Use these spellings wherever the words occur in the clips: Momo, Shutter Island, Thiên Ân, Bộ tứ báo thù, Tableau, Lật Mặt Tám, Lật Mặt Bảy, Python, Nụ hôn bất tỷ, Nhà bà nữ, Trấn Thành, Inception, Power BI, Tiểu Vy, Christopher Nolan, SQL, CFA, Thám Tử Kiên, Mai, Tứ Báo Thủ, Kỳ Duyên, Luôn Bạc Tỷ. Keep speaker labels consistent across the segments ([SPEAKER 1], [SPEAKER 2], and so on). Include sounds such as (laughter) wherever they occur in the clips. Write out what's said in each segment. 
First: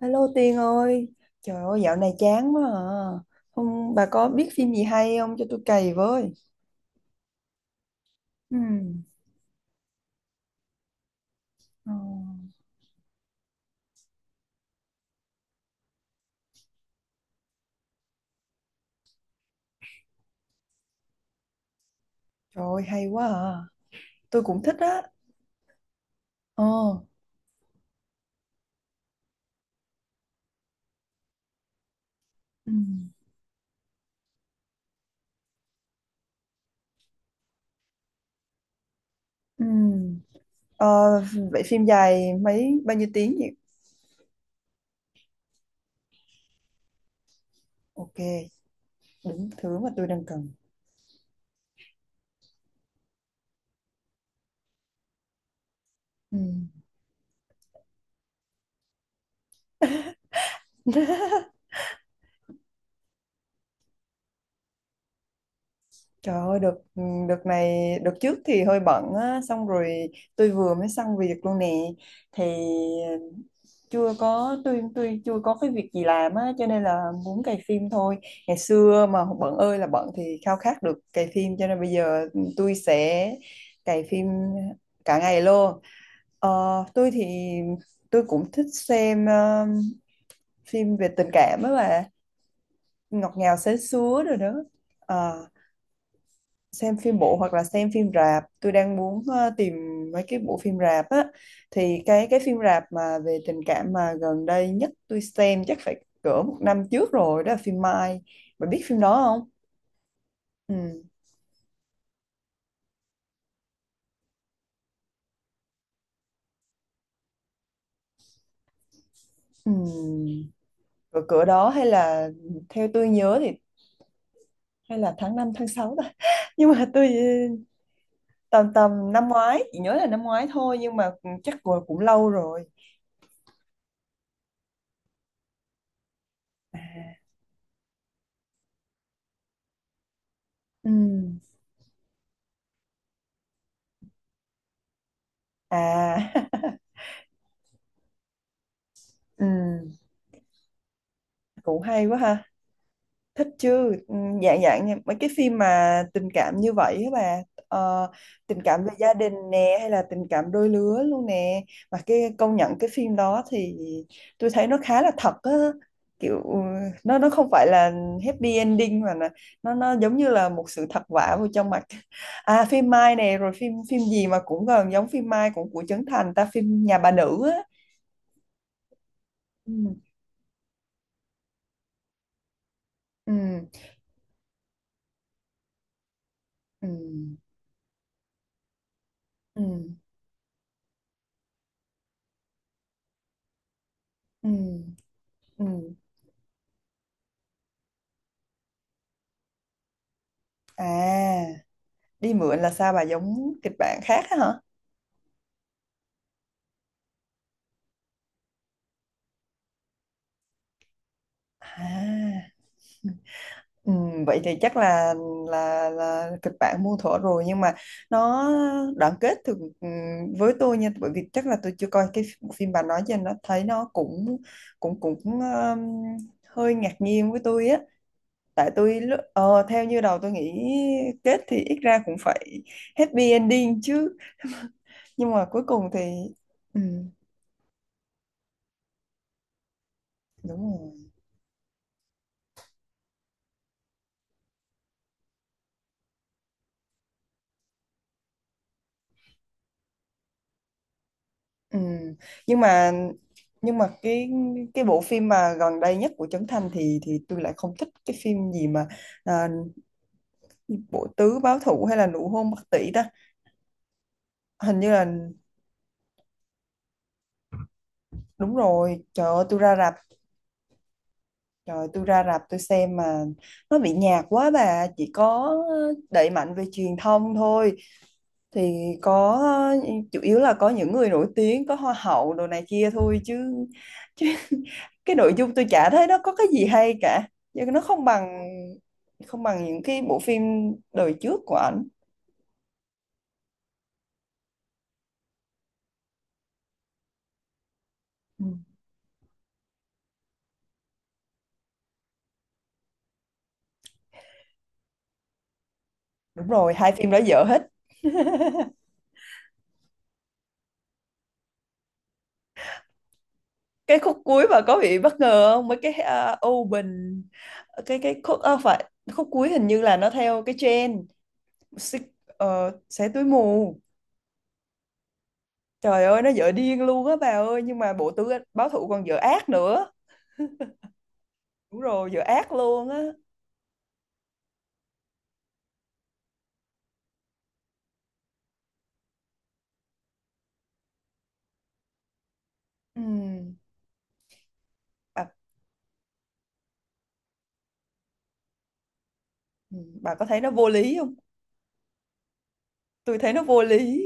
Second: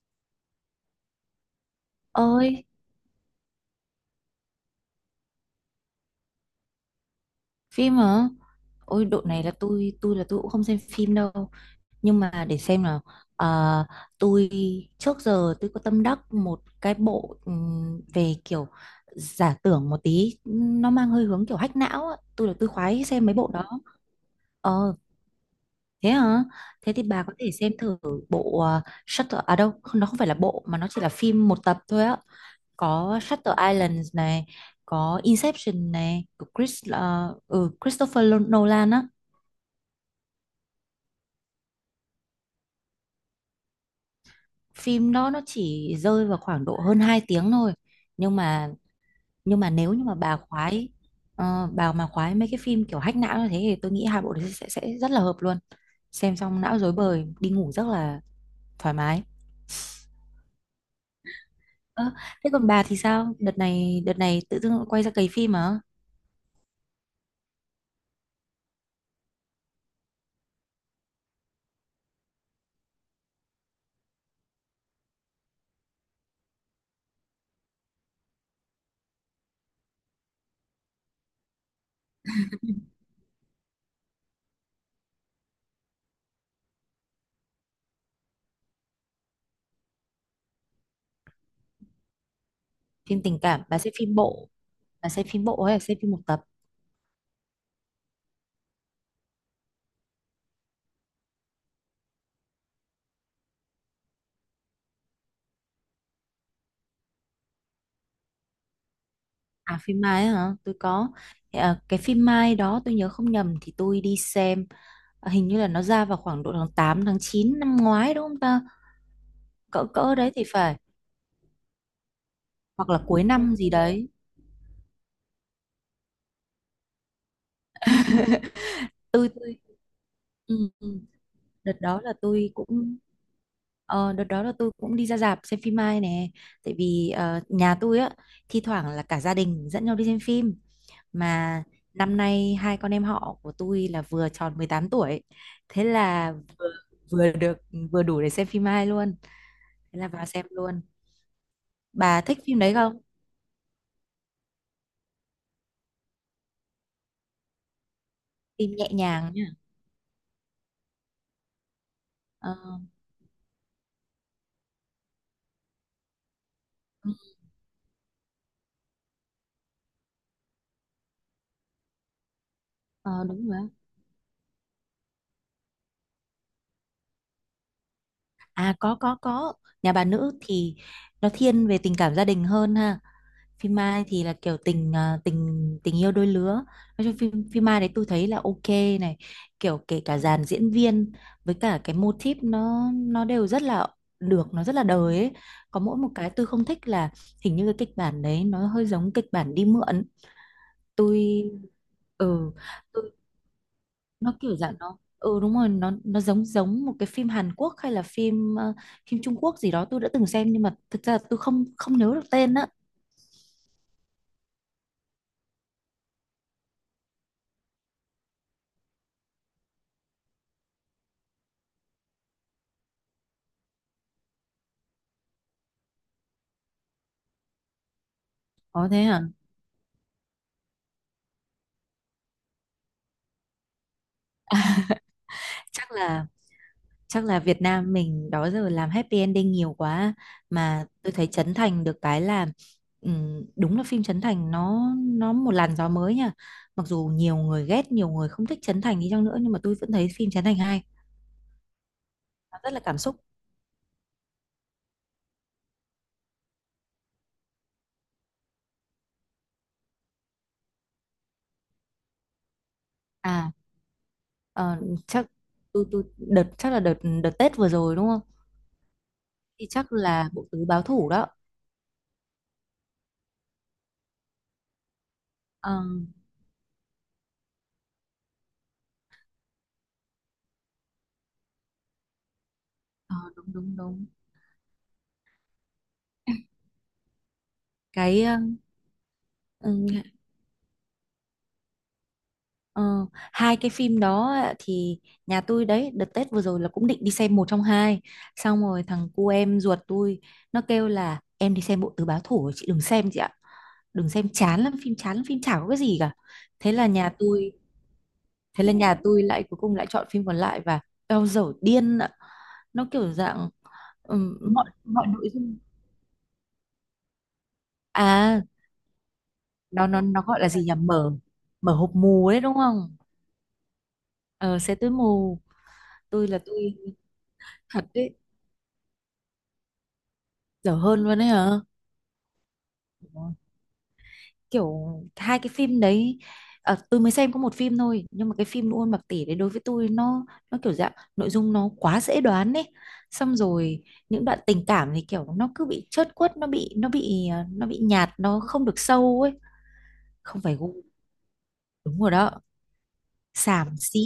[SPEAKER 1] Hello Tiên ơi, trời ơi dạo này chán quá
[SPEAKER 2] Ơi,
[SPEAKER 1] à. Không, bà có biết phim gì hay không cho tôi cày với.
[SPEAKER 2] phim hả?
[SPEAKER 1] Ừ.
[SPEAKER 2] Ôi độ này là tôi cũng không xem phim đâu,
[SPEAKER 1] Ờ.
[SPEAKER 2] nhưng mà để xem nào. Ờ, tôi trước giờ tôi có tâm đắc một cái bộ, về kiểu giả tưởng một tí, nó mang hơi hướng kiểu hack não á. Tôi là
[SPEAKER 1] Trời
[SPEAKER 2] tôi
[SPEAKER 1] ơi
[SPEAKER 2] khoái
[SPEAKER 1] hay
[SPEAKER 2] xem
[SPEAKER 1] quá
[SPEAKER 2] mấy bộ
[SPEAKER 1] à.
[SPEAKER 2] đó.
[SPEAKER 1] Tôi cũng thích
[SPEAKER 2] Ờ,
[SPEAKER 1] á.
[SPEAKER 2] thế hả?
[SPEAKER 1] Ờ.
[SPEAKER 2] Thế thì bà có thể xem thử bộ Shutter à đâu không, nó không phải là bộ mà nó chỉ là phim một tập thôi á.
[SPEAKER 1] Ừ.
[SPEAKER 2] Có Shutter Island này, có Inception này của Christopher Nolan á.
[SPEAKER 1] Ừ. ờ, Vậy phim dài mấy bao nhiêu tiếng vậy?
[SPEAKER 2] Phim đó nó chỉ rơi vào khoảng độ hơn 2 tiếng thôi.
[SPEAKER 1] Ok,
[SPEAKER 2] Nhưng mà,
[SPEAKER 1] đúng thứ mà
[SPEAKER 2] nếu như
[SPEAKER 1] tôi
[SPEAKER 2] mà
[SPEAKER 1] đang
[SPEAKER 2] bà
[SPEAKER 1] cần.
[SPEAKER 2] khoái, bà mà khoái mấy cái phim kiểu hack não như thế thì tôi nghĩ hai bộ đấy sẽ rất là hợp luôn. Xem
[SPEAKER 1] Ừ.
[SPEAKER 2] xong não rối bời, đi ngủ rất là thoải mái.
[SPEAKER 1] (laughs)
[SPEAKER 2] Ơ, thế còn bà thì sao, đợt này tự dưng quay ra cày phim à?
[SPEAKER 1] Trời ơi, đợt này, đợt trước thì hơi bận á, xong rồi tôi vừa mới xong việc luôn nè, thì chưa có, tôi chưa có cái việc gì làm á, cho nên là muốn cày phim thôi. Ngày xưa mà bận ơi là bận thì khao khát được cày phim, cho nên bây giờ tôi sẽ cày phim cả ngày luôn. Ờ, tôi thì, tôi cũng thích xem phim về tình cảm á mà
[SPEAKER 2] Phim
[SPEAKER 1] ngọt
[SPEAKER 2] tình
[SPEAKER 1] ngào
[SPEAKER 2] cảm
[SPEAKER 1] sến
[SPEAKER 2] bà xem phim
[SPEAKER 1] súa rồi
[SPEAKER 2] bộ,
[SPEAKER 1] đó. Ờ,
[SPEAKER 2] hay là xem phim một tập?
[SPEAKER 1] xem phim bộ hoặc là xem phim rạp, tôi đang muốn tìm mấy cái bộ phim rạp á. Thì cái phim rạp mà về tình cảm mà gần đây nhất tôi xem chắc phải cỡ một năm trước rồi, đó là phim Mai, bạn biết phim đó không.
[SPEAKER 2] À phim Mai ấy hả? Tôi
[SPEAKER 1] Ừ.
[SPEAKER 2] có. Thì, à, cái phim Mai đó tôi nhớ không nhầm thì tôi đi xem, à, hình như là nó ra vào khoảng độ tháng 8 tháng 9 năm ngoái đúng không ta?
[SPEAKER 1] Ừ.
[SPEAKER 2] Cỡ cỡ đấy thì phải.
[SPEAKER 1] Cỡ cỡ đó, hay là theo
[SPEAKER 2] Hoặc là
[SPEAKER 1] tôi
[SPEAKER 2] cuối
[SPEAKER 1] nhớ thì
[SPEAKER 2] năm gì đấy.
[SPEAKER 1] hay là tháng 5 tháng 6 ta. (laughs) Nhưng mà tôi tầm tầm năm
[SPEAKER 2] Tôi
[SPEAKER 1] ngoái, chỉ nhớ là năm ngoái
[SPEAKER 2] ừ,
[SPEAKER 1] thôi, nhưng
[SPEAKER 2] ừ.
[SPEAKER 1] mà chắc
[SPEAKER 2] Đợt
[SPEAKER 1] cũng,
[SPEAKER 2] đó là
[SPEAKER 1] lâu
[SPEAKER 2] tôi
[SPEAKER 1] rồi.
[SPEAKER 2] cũng, ờ, đợt đó là tôi cũng đi ra rạp xem phim Mai nè. Tại
[SPEAKER 1] À,
[SPEAKER 2] vì nhà tôi á, thi thoảng là cả gia đình dẫn nhau đi xem phim,
[SPEAKER 1] ừ.
[SPEAKER 2] mà năm nay hai con em họ của tôi là vừa tròn 18 tuổi. Thế là vừa,
[SPEAKER 1] À.
[SPEAKER 2] vừa được vừa đủ để xem phim hai luôn,
[SPEAKER 1] (laughs) Ừ.
[SPEAKER 2] thế là vào xem luôn.
[SPEAKER 1] Cũng hay quá
[SPEAKER 2] Bà thích
[SPEAKER 1] ha.
[SPEAKER 2] phim đấy không?
[SPEAKER 1] Thích chứ. Ừ, dạng dạng nha, mấy cái phim mà tình cảm như vậy á bà. Ờ, tình
[SPEAKER 2] Phim
[SPEAKER 1] cảm
[SPEAKER 2] nhẹ
[SPEAKER 1] về gia đình
[SPEAKER 2] nhàng nhá.
[SPEAKER 1] nè, hay là tình cảm đôi lứa luôn nè. Mà cái
[SPEAKER 2] Ờ,
[SPEAKER 1] công nhận cái phim đó thì tôi thấy nó khá là thật á, kiểu ừ,
[SPEAKER 2] ừ,
[SPEAKER 1] nó không phải là happy ending, mà nó giống như là một sự thật vả vào trong mặt. (laughs) À, phim Mai
[SPEAKER 2] ờ,
[SPEAKER 1] nè,
[SPEAKER 2] đúng
[SPEAKER 1] rồi
[SPEAKER 2] rồi.
[SPEAKER 1] phim phim gì mà cũng gần giống phim Mai, cũng của Trấn Thành ta, phim Nhà bà nữ á.
[SPEAKER 2] À, có có. Nhà
[SPEAKER 1] Ừ.
[SPEAKER 2] bà nữ thì nó thiên về tình cảm gia đình hơn ha.
[SPEAKER 1] Ừ.
[SPEAKER 2] Phim Mai thì là kiểu tình à, tình tình yêu đôi lứa.
[SPEAKER 1] Ừ.
[SPEAKER 2] Nói chung phim phim Mai đấy tôi thấy là ok này,
[SPEAKER 1] Ừ.
[SPEAKER 2] kiểu kể cả dàn diễn viên với cả cái mô típ nó đều rất là
[SPEAKER 1] Ừ.
[SPEAKER 2] được, nó rất là đời ấy. Có
[SPEAKER 1] Ừ.
[SPEAKER 2] mỗi một cái tôi không thích là hình như cái kịch bản đấy nó hơi giống kịch bản đi mượn.
[SPEAKER 1] À,
[SPEAKER 2] tôi
[SPEAKER 1] đi
[SPEAKER 2] ừ
[SPEAKER 1] mượn là sao bà,
[SPEAKER 2] tôi,
[SPEAKER 1] giống kịch bản khác
[SPEAKER 2] nó
[SPEAKER 1] á
[SPEAKER 2] kiểu
[SPEAKER 1] hả.
[SPEAKER 2] dạng nó, ừ đúng rồi, nó giống giống một cái phim Hàn Quốc hay là phim phim Trung Quốc gì đó tôi đã từng xem, nhưng mà thực ra là tôi không không nhớ được
[SPEAKER 1] À,
[SPEAKER 2] tên á.
[SPEAKER 1] ừ, vậy thì chắc là kịch bản muôn thuở rồi, nhưng mà nó đoạn kết thì ừ, với tôi nha, bởi vì chắc là tôi chưa coi cái bộ phim bà nói, cho nên nó thấy nó cũng, cũng cũng hơi ngạc nhiên với tôi á. Tại
[SPEAKER 2] Có
[SPEAKER 1] tôi
[SPEAKER 2] thế à?
[SPEAKER 1] theo như đầu tôi nghĩ, kết thì ít ra cũng phải happy ending chứ, nhưng mà cuối cùng
[SPEAKER 2] Chắc
[SPEAKER 1] thì
[SPEAKER 2] là,
[SPEAKER 1] ừ,
[SPEAKER 2] chắc là Việt Nam mình đó giờ làm happy ending nhiều quá,
[SPEAKER 1] đúng
[SPEAKER 2] mà
[SPEAKER 1] rồi.
[SPEAKER 2] tôi thấy Trấn Thành được cái là đúng là phim Trấn Thành nó một làn gió mới nha. Mặc dù nhiều người ghét, nhiều người không thích Trấn Thành đi chăng nữa nhưng mà tôi vẫn thấy phim Trấn Thành hay,
[SPEAKER 1] Ừ.
[SPEAKER 2] nó
[SPEAKER 1] Nhưng
[SPEAKER 2] rất là
[SPEAKER 1] mà
[SPEAKER 2] cảm xúc.
[SPEAKER 1] nhưng mà cái bộ phim mà gần đây nhất của Trấn Thành thì tôi lại không thích. Cái phim gì mà à, Bộ tứ báo thù hay là nụ hôn bất tỷ ta,
[SPEAKER 2] À, ờ,
[SPEAKER 1] hình như là
[SPEAKER 2] chắc tôi đợt, chắc là đợt, đợt Tết vừa rồi đúng không?
[SPEAKER 1] đúng rồi.
[SPEAKER 2] Thì chắc là bộ tứ báo thủ đó.
[SPEAKER 1] Trời ơi, tôi ra rạp tôi xem mà nó bị nhạt quá bà, chỉ có
[SPEAKER 2] Ờ,
[SPEAKER 1] đẩy mạnh về truyền thông thôi, thì có chủ yếu là có những người nổi tiếng, có hoa hậu đồ này kia
[SPEAKER 2] ờ,
[SPEAKER 1] thôi chứ,
[SPEAKER 2] đúng đúng đúng.
[SPEAKER 1] cái nội dung tôi chả thấy nó có cái gì hay cả, nhưng nó
[SPEAKER 2] Cái,
[SPEAKER 1] không bằng những
[SPEAKER 2] uh,
[SPEAKER 1] cái bộ phim đời trước của ảnh.
[SPEAKER 2] ờ, hai cái phim đó á, thì nhà tôi đấy đợt Tết vừa rồi là cũng định đi xem một trong hai,
[SPEAKER 1] Ừ.
[SPEAKER 2] xong rồi thằng cu em ruột tôi nó kêu là em đi xem bộ tứ báo thủ rồi, chị đừng xem chị ạ. Đừng xem chán lắm phim, chán lắm phim chả có cái gì cả.
[SPEAKER 1] Đúng
[SPEAKER 2] Thế
[SPEAKER 1] rồi,
[SPEAKER 2] là
[SPEAKER 1] hai
[SPEAKER 2] nhà
[SPEAKER 1] phim đó dở
[SPEAKER 2] tôi,
[SPEAKER 1] hết.
[SPEAKER 2] thế là nhà tôi lại cuối cùng lại chọn phim còn lại và eo dở điên ạ. Nó kiểu dạng,
[SPEAKER 1] Cái khúc cuối mà
[SPEAKER 2] mọi
[SPEAKER 1] có bị
[SPEAKER 2] mọi
[SPEAKER 1] bất
[SPEAKER 2] nội
[SPEAKER 1] ngờ
[SPEAKER 2] dung.
[SPEAKER 1] không, mấy cái open, cái khúc
[SPEAKER 2] À
[SPEAKER 1] ờ, phải khúc cuối hình như
[SPEAKER 2] nó
[SPEAKER 1] là
[SPEAKER 2] nó
[SPEAKER 1] nó
[SPEAKER 2] nó gọi
[SPEAKER 1] theo
[SPEAKER 2] là
[SPEAKER 1] cái
[SPEAKER 2] gì nhỉ,
[SPEAKER 1] trend.
[SPEAKER 2] mở, hộp mù đấy đúng không?
[SPEAKER 1] Xé túi mù.
[SPEAKER 2] Ờ xe tối mù.
[SPEAKER 1] Trời ơi
[SPEAKER 2] Tôi
[SPEAKER 1] nó
[SPEAKER 2] là
[SPEAKER 1] dở
[SPEAKER 2] tôi
[SPEAKER 1] điên luôn á bà ơi, nhưng
[SPEAKER 2] thật
[SPEAKER 1] mà bộ
[SPEAKER 2] đấy.
[SPEAKER 1] tứ báo thủ còn dở ác nữa.
[SPEAKER 2] Dở hơn luôn đấy hả?
[SPEAKER 1] Đúng rồi dở ác luôn á.
[SPEAKER 2] Kiểu hai cái phim đấy, à, tôi mới xem có một phim thôi, nhưng mà cái phim Luôn Bạc Tỷ đấy đối với tôi nó kiểu dạng nội dung nó quá dễ đoán ấy.
[SPEAKER 1] Ừ.
[SPEAKER 2] Xong rồi những đoạn tình cảm thì
[SPEAKER 1] bà,
[SPEAKER 2] kiểu nó cứ bị chớt quất, nó bị nhạt, nó không được sâu ấy.
[SPEAKER 1] ừ, bà có thấy
[SPEAKER 2] Không
[SPEAKER 1] nó
[SPEAKER 2] phải
[SPEAKER 1] vô
[SPEAKER 2] gu,
[SPEAKER 1] lý không.
[SPEAKER 2] đúng rồi đó,
[SPEAKER 1] Tôi thấy nó vô
[SPEAKER 2] xàm
[SPEAKER 1] lý,
[SPEAKER 2] xí,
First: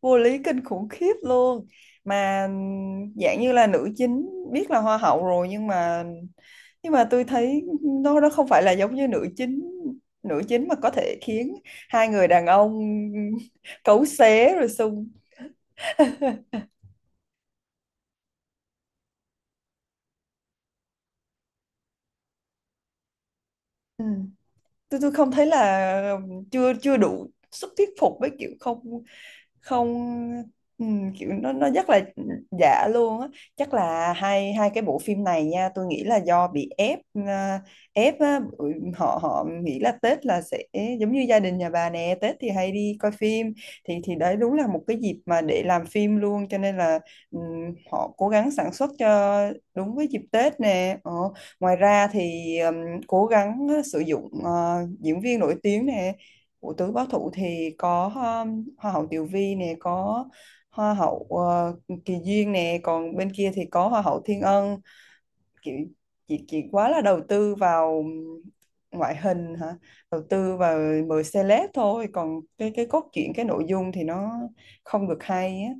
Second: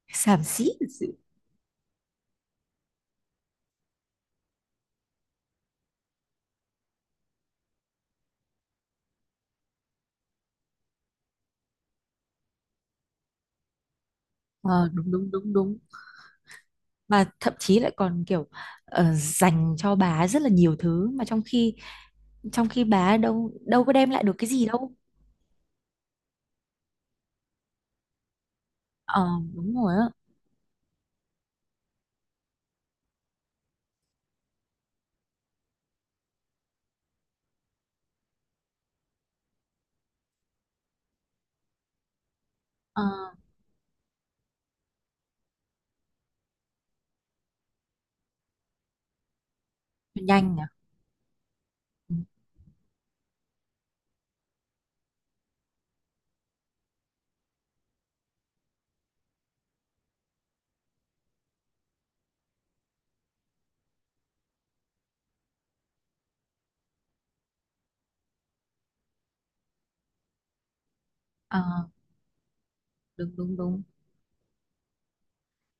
[SPEAKER 1] vô lý
[SPEAKER 2] xàm
[SPEAKER 1] kinh
[SPEAKER 2] xí thật
[SPEAKER 1] khủng
[SPEAKER 2] sự.
[SPEAKER 1] khiếp luôn. Mà dạng như là nữ chính biết là hoa hậu rồi, nhưng mà tôi thấy nó không phải là giống như nữ chính, mà có thể khiến hai người đàn ông (laughs) cấu xé rồi
[SPEAKER 2] Ờ,
[SPEAKER 1] xung.
[SPEAKER 2] đúng đúng đúng đúng, mà thậm chí lại còn kiểu dành cho bà ấy rất là nhiều thứ mà trong khi, trong khi bà ấy đâu đâu có
[SPEAKER 1] Ừ.
[SPEAKER 2] đem lại được cái gì đâu.
[SPEAKER 1] tôi không thấy là, chưa chưa đủ sức thuyết phục, với kiểu không,
[SPEAKER 2] Ờ, đúng
[SPEAKER 1] không.
[SPEAKER 2] rồi.
[SPEAKER 1] Ừ, kiểu nó rất là giả luôn á. Chắc là hai hai cái bộ phim này nha, tôi nghĩ là do bị ép, à, ép á, bởi họ họ nghĩ là Tết là sẽ giống như gia đình nhà bà nè. Tết thì hay đi
[SPEAKER 2] Ờ,
[SPEAKER 1] coi phim, thì đấy đúng là một cái dịp mà để làm phim luôn, cho nên là ừ, họ cố gắng sản xuất cho đúng với dịp
[SPEAKER 2] nhanh
[SPEAKER 1] Tết
[SPEAKER 2] nhỉ?
[SPEAKER 1] nè ờ. Ngoài ra
[SPEAKER 2] Ừ.
[SPEAKER 1] thì cố gắng sử dụng diễn viên nổi tiếng nè, của Tứ Báo Thủ thì có hoa hậu Tiểu Vy nè, có hoa hậu Kỳ Duyên nè, còn bên kia thì có hoa hậu Thiên Ân. Kiểu chị quá là đầu tư vào ngoại hình hả, đầu tư vào mời
[SPEAKER 2] Ờ,
[SPEAKER 1] celeb thôi, còn cái cốt truyện,
[SPEAKER 2] đúng
[SPEAKER 1] cái
[SPEAKER 2] đúng
[SPEAKER 1] nội
[SPEAKER 2] đúng.
[SPEAKER 1] dung thì nó không được hay á.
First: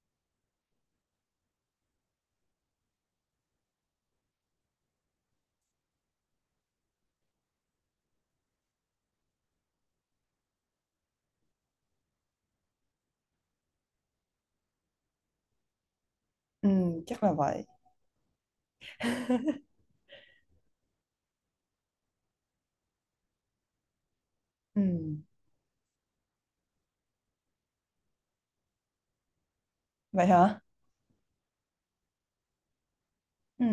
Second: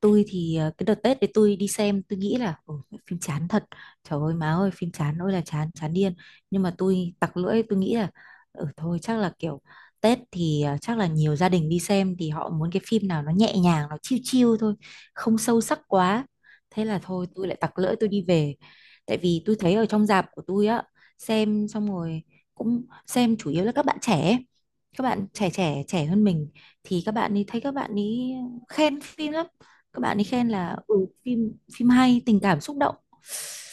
[SPEAKER 2] Tôi thì cái đợt Tết thì tôi đi xem tôi nghĩ là "Ồ, phim chán thật, trời ơi má ơi phim chán ôi là chán, chán điên." Nhưng mà tôi tặc lưỡi tôi nghĩ là ừ thôi chắc là kiểu Tết thì, chắc là nhiều gia đình đi xem thì họ muốn cái phim nào nó nhẹ nhàng nó chill chill thôi, không sâu sắc quá,
[SPEAKER 1] Ừ,
[SPEAKER 2] thế là
[SPEAKER 1] chắc
[SPEAKER 2] thôi
[SPEAKER 1] là
[SPEAKER 2] tôi lại
[SPEAKER 1] vậy.
[SPEAKER 2] tặc lưỡi tôi đi về. Tại vì tôi thấy ở trong rạp của tôi á, xem xong rồi cũng xem chủ yếu là các bạn trẻ ấy.
[SPEAKER 1] Ừ.
[SPEAKER 2] Các bạn trẻ, trẻ hơn mình, thì các bạn ấy thấy các bạn ấy khen phim lắm, các bạn ấy
[SPEAKER 1] Vậy
[SPEAKER 2] khen
[SPEAKER 1] hả.
[SPEAKER 2] là ừ, phim phim hay tình cảm xúc động,
[SPEAKER 1] Ừ.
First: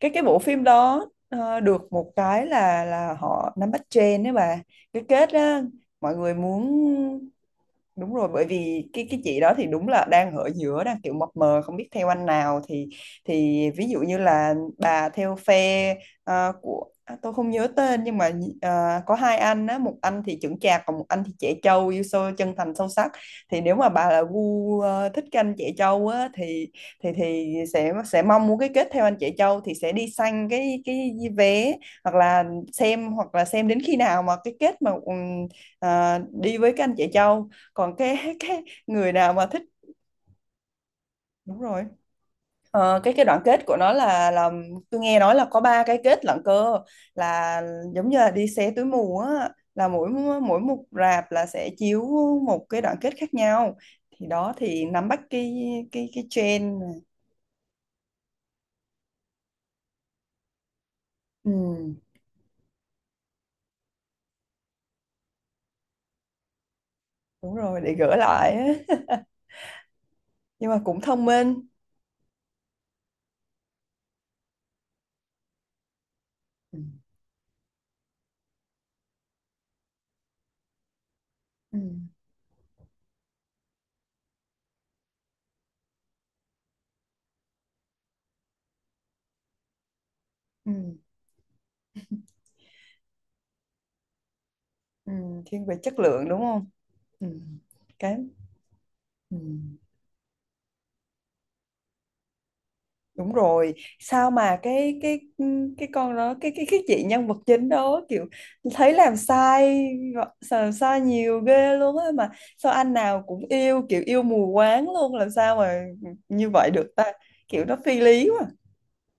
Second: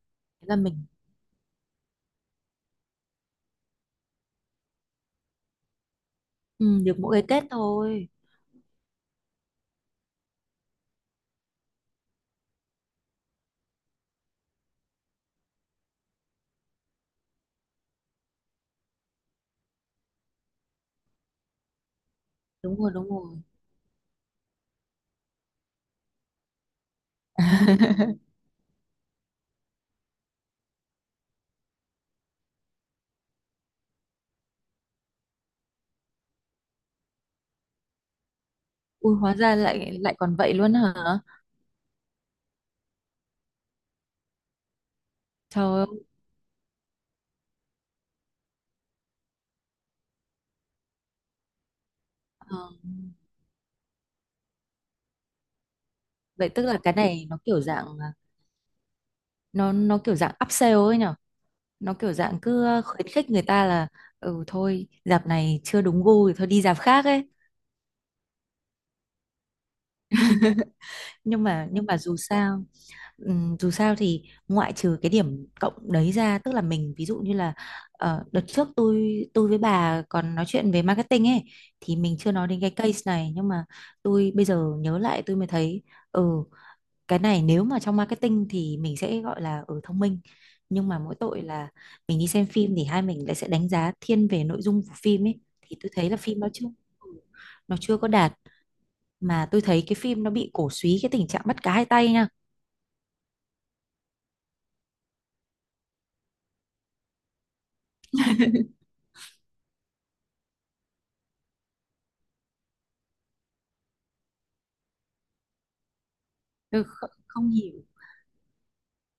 [SPEAKER 1] Cái bộ
[SPEAKER 2] thế là
[SPEAKER 1] phim
[SPEAKER 2] mình
[SPEAKER 1] đó được một cái là họ nắm bắt trend đấy bà, cái kết á mọi người muốn.
[SPEAKER 2] ừ, được mỗi cái kết thôi.
[SPEAKER 1] Đúng rồi, bởi vì cái chị đó thì đúng là đang ở giữa, đang kiểu mập mờ không biết theo anh nào, thì ví dụ như là bà theo phe tôi không nhớ tên, nhưng mà có hai anh á, một anh thì chững chạc còn một anh thì trẻ trâu yêu sâu chân thành
[SPEAKER 2] Đúng
[SPEAKER 1] sâu
[SPEAKER 2] rồi đúng
[SPEAKER 1] sắc.
[SPEAKER 2] rồi.
[SPEAKER 1] Thì nếu mà bà là gu thích canh trẻ trâu á, thì sẽ
[SPEAKER 2] (laughs)
[SPEAKER 1] mong muốn cái kết theo anh chị Châu, thì sẽ đi săn cái vé, hoặc là xem, đến khi nào mà cái kết mà đi với các anh chị Châu, còn cái người
[SPEAKER 2] Ui
[SPEAKER 1] nào
[SPEAKER 2] hóa
[SPEAKER 1] mà
[SPEAKER 2] ra
[SPEAKER 1] thích.
[SPEAKER 2] lại lại còn vậy luôn hả?
[SPEAKER 1] Đúng rồi. Ờ, cái đoạn kết của nó là tôi nghe nói là có
[SPEAKER 2] Trời
[SPEAKER 1] ba
[SPEAKER 2] ơi,
[SPEAKER 1] cái kết lận cơ, là giống như là đi xé túi mù á, là mỗi mỗi một rạp là sẽ chiếu
[SPEAKER 2] ờ,
[SPEAKER 1] một cái đoạn kết khác nhau, thì đó thì nắm bắt cái
[SPEAKER 2] vậy tức là
[SPEAKER 1] trend.
[SPEAKER 2] cái này nó kiểu dạng à, nó kiểu dạng upsell ấy nhở,
[SPEAKER 1] Ừ.
[SPEAKER 2] nó kiểu dạng cứ khuyến khích người ta là ừ thôi dạp này chưa đúng gu thì thôi đi dạp khác ấy.
[SPEAKER 1] Đúng rồi, để gỡ lại á. Nhưng mà cũng thông
[SPEAKER 2] Nhưng
[SPEAKER 1] minh.
[SPEAKER 2] mà, dù sao, dù sao thì ngoại trừ cái điểm cộng đấy ra, tức là
[SPEAKER 1] Ừ.
[SPEAKER 2] mình ví dụ như là đợt trước tôi với bà còn nói chuyện về marketing ấy,
[SPEAKER 1] Ừ.
[SPEAKER 2] thì mình chưa nói đến cái case này nhưng mà tôi bây giờ nhớ lại tôi mới thấy, ừ, cái này nếu mà trong marketing thì mình sẽ gọi là ở thông minh.
[SPEAKER 1] Ừ.
[SPEAKER 2] Nhưng mà mỗi tội là mình đi xem phim thì hai mình lại sẽ đánh giá thiên về nội dung của
[SPEAKER 1] Ừ.
[SPEAKER 2] phim ấy,
[SPEAKER 1] Thiên về
[SPEAKER 2] thì tôi
[SPEAKER 1] chất
[SPEAKER 2] thấy là
[SPEAKER 1] lượng đúng
[SPEAKER 2] phim nó
[SPEAKER 1] không.
[SPEAKER 2] chưa, ừ,
[SPEAKER 1] Ừ.
[SPEAKER 2] nó chưa có
[SPEAKER 1] Cái.
[SPEAKER 2] đạt.
[SPEAKER 1] Ừ.
[SPEAKER 2] Mà tôi thấy cái phim nó bị cổ súy cái tình trạng bắt cá hai tay nha.
[SPEAKER 1] Đúng rồi. Sao mà cái con đó, cái chị nhân vật chính đó kiểu
[SPEAKER 2] (laughs)
[SPEAKER 1] thấy làm sai, nhiều ghê luôn á mà. Sao anh nào cũng yêu, kiểu yêu mù quáng luôn, làm sao mà như vậy
[SPEAKER 2] Tôi
[SPEAKER 1] được ta,
[SPEAKER 2] không
[SPEAKER 1] kiểu nó
[SPEAKER 2] hiểu.
[SPEAKER 1] phi lý quá.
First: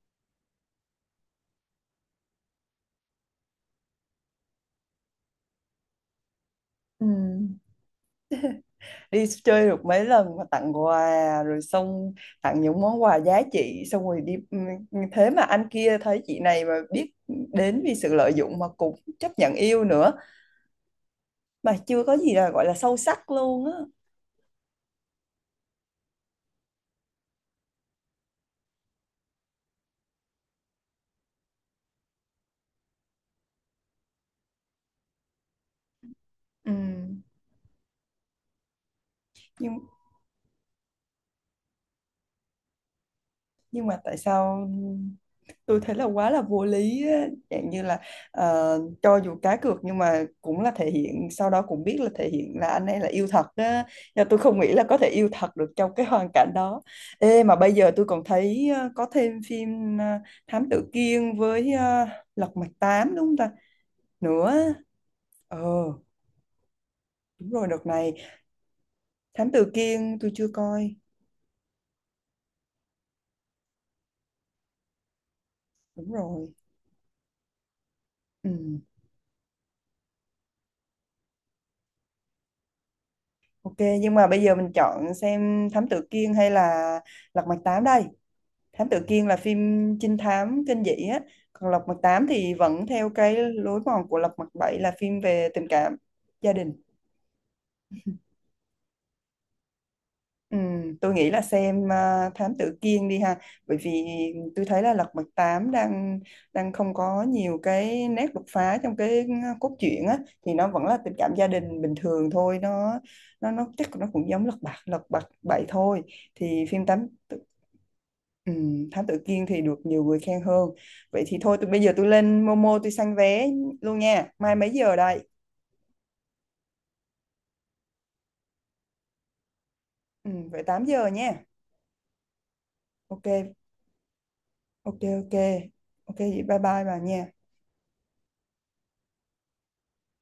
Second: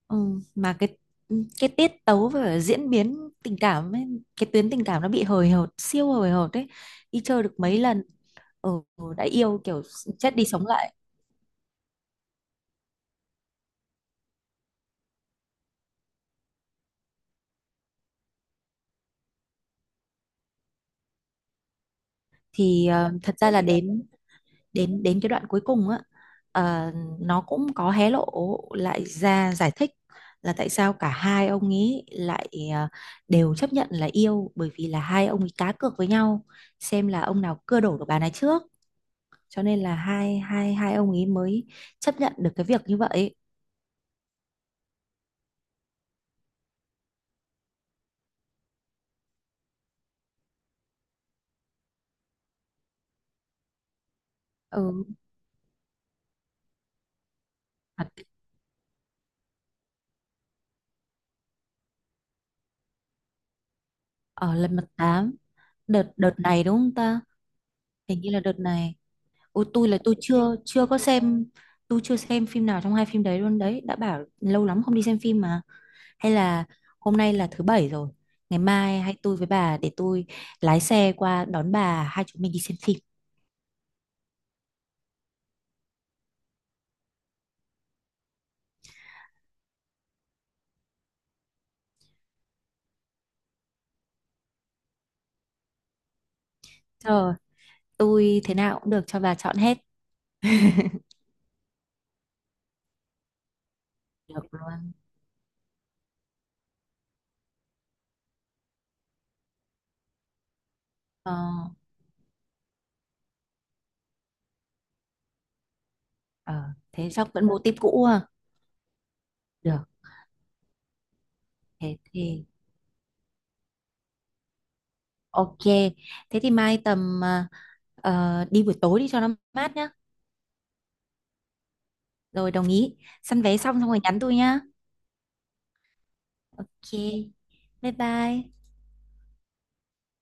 [SPEAKER 2] Ừ, mà cái, ừ, cái tiết tấu và diễn biến tình cảm ấy, cái tuyến tình cảm nó bị hời hợt siêu hời hợt đấy.
[SPEAKER 1] Ừ.
[SPEAKER 2] Đi chơi được mấy lần, ừ, đã
[SPEAKER 1] Đi
[SPEAKER 2] yêu
[SPEAKER 1] chơi
[SPEAKER 2] kiểu
[SPEAKER 1] được mấy
[SPEAKER 2] chết
[SPEAKER 1] lần mà
[SPEAKER 2] đi sống
[SPEAKER 1] tặng
[SPEAKER 2] lại.
[SPEAKER 1] quà rồi, xong tặng những món quà giá trị xong rồi đi, ừ, ừ, thế mà anh kia thấy chị này mà biết đến vì sự lợi dụng mà cũng chấp nhận yêu nữa, mà chưa có gì là gọi là
[SPEAKER 2] Thì
[SPEAKER 1] sâu sắc
[SPEAKER 2] thật ra là
[SPEAKER 1] luôn á.
[SPEAKER 2] đến, đến cái đoạn cuối cùng á, ờ, nó cũng có hé lộ lại ra giải thích là tại sao cả hai ông ấy lại đều chấp nhận là yêu, bởi vì là hai ông ấy cá cược với nhau
[SPEAKER 1] Ừ.
[SPEAKER 2] xem là ông nào cưa đổ được bà này trước, cho nên
[SPEAKER 1] nhưng
[SPEAKER 2] là hai hai hai ông ấy mới chấp nhận được cái việc như vậy.
[SPEAKER 1] nhưng mà tại sao tôi thấy là quá là vô lý á. Dạng như là ờ, cho dù cá cược nhưng mà cũng là thể hiện, sau đó cũng biết là thể hiện là anh ấy là yêu thật á, nhưng tôi không nghĩ là có thể
[SPEAKER 2] Ừ
[SPEAKER 1] yêu thật được trong cái hoàn cảnh đó. Ê mà bây giờ tôi
[SPEAKER 2] thật.
[SPEAKER 1] còn thấy có thêm phim Thám Tử Kiên với Lật Mặt Tám, đúng không ta,
[SPEAKER 2] Ở
[SPEAKER 1] nữa.
[SPEAKER 2] lần mật tám,
[SPEAKER 1] Ờ,
[SPEAKER 2] đợt đợt này đúng không ta,
[SPEAKER 1] đúng rồi đợt này.
[SPEAKER 2] hình như là đợt này.
[SPEAKER 1] Thám
[SPEAKER 2] Ôi
[SPEAKER 1] Tử
[SPEAKER 2] tôi là tôi
[SPEAKER 1] Kiên tôi chưa
[SPEAKER 2] chưa chưa
[SPEAKER 1] coi.
[SPEAKER 2] có xem. Tôi chưa xem phim nào trong hai phim đấy luôn đấy, đã bảo lâu lắm không đi xem phim mà.
[SPEAKER 1] Đúng
[SPEAKER 2] Hay
[SPEAKER 1] rồi.
[SPEAKER 2] là, hôm nay là thứ bảy rồi, ngày
[SPEAKER 1] Ừ.
[SPEAKER 2] mai hay tôi với bà, để tôi lái xe qua đón bà hai chúng mình đi xem phim.
[SPEAKER 1] Ok, nhưng mà bây giờ mình chọn xem Thám Tử Kiên hay là Lật Mặt Tám đây. Thám Tử Kiên là phim trinh thám kinh dị á, còn Lật Mặt Tám thì vẫn theo cái lối mòn của Lật Mặt Bảy, là phim về tình cảm gia đình.
[SPEAKER 2] Ờ, tôi thế nào cũng được, cho bà chọn hết.
[SPEAKER 1] Ừ,
[SPEAKER 2] (laughs)
[SPEAKER 1] tôi nghĩ là xem Thám Tử Kiên đi ha, bởi vì
[SPEAKER 2] Được
[SPEAKER 1] tôi thấy
[SPEAKER 2] luôn.
[SPEAKER 1] là Lật Mặt tám đang đang không có nhiều cái nét đột phá trong cái cốt truyện á, thì nó vẫn là tình cảm
[SPEAKER 2] Ờ,
[SPEAKER 1] gia đình bình thường thôi, nó chắc nó cũng giống Lật Mặt bảy thôi,
[SPEAKER 2] ờ
[SPEAKER 1] thì phim Thám
[SPEAKER 2] thế chắc
[SPEAKER 1] Tử.
[SPEAKER 2] vẫn mô típ cũ à.
[SPEAKER 1] Ừ, Thám Tử Kiên thì được
[SPEAKER 2] Được.
[SPEAKER 1] nhiều người khen hơn. Vậy thì thôi, tôi bây giờ
[SPEAKER 2] Thế
[SPEAKER 1] tôi lên
[SPEAKER 2] thì
[SPEAKER 1] Momo tôi săn vé luôn nha, mai mấy giờ đây.
[SPEAKER 2] ok. Thế thì mai tầm à, ờ, đi buổi tối đi cho nó mát nhá.
[SPEAKER 1] Ừ, vậy 8 giờ nha.
[SPEAKER 2] Rồi đồng ý.
[SPEAKER 1] Ok,
[SPEAKER 2] Săn vé xong xong rồi nhắn tôi nhá.
[SPEAKER 1] ok, ok, ok, vậy bye bye
[SPEAKER 2] Ok.
[SPEAKER 1] bà nha.
[SPEAKER 2] Bye bye.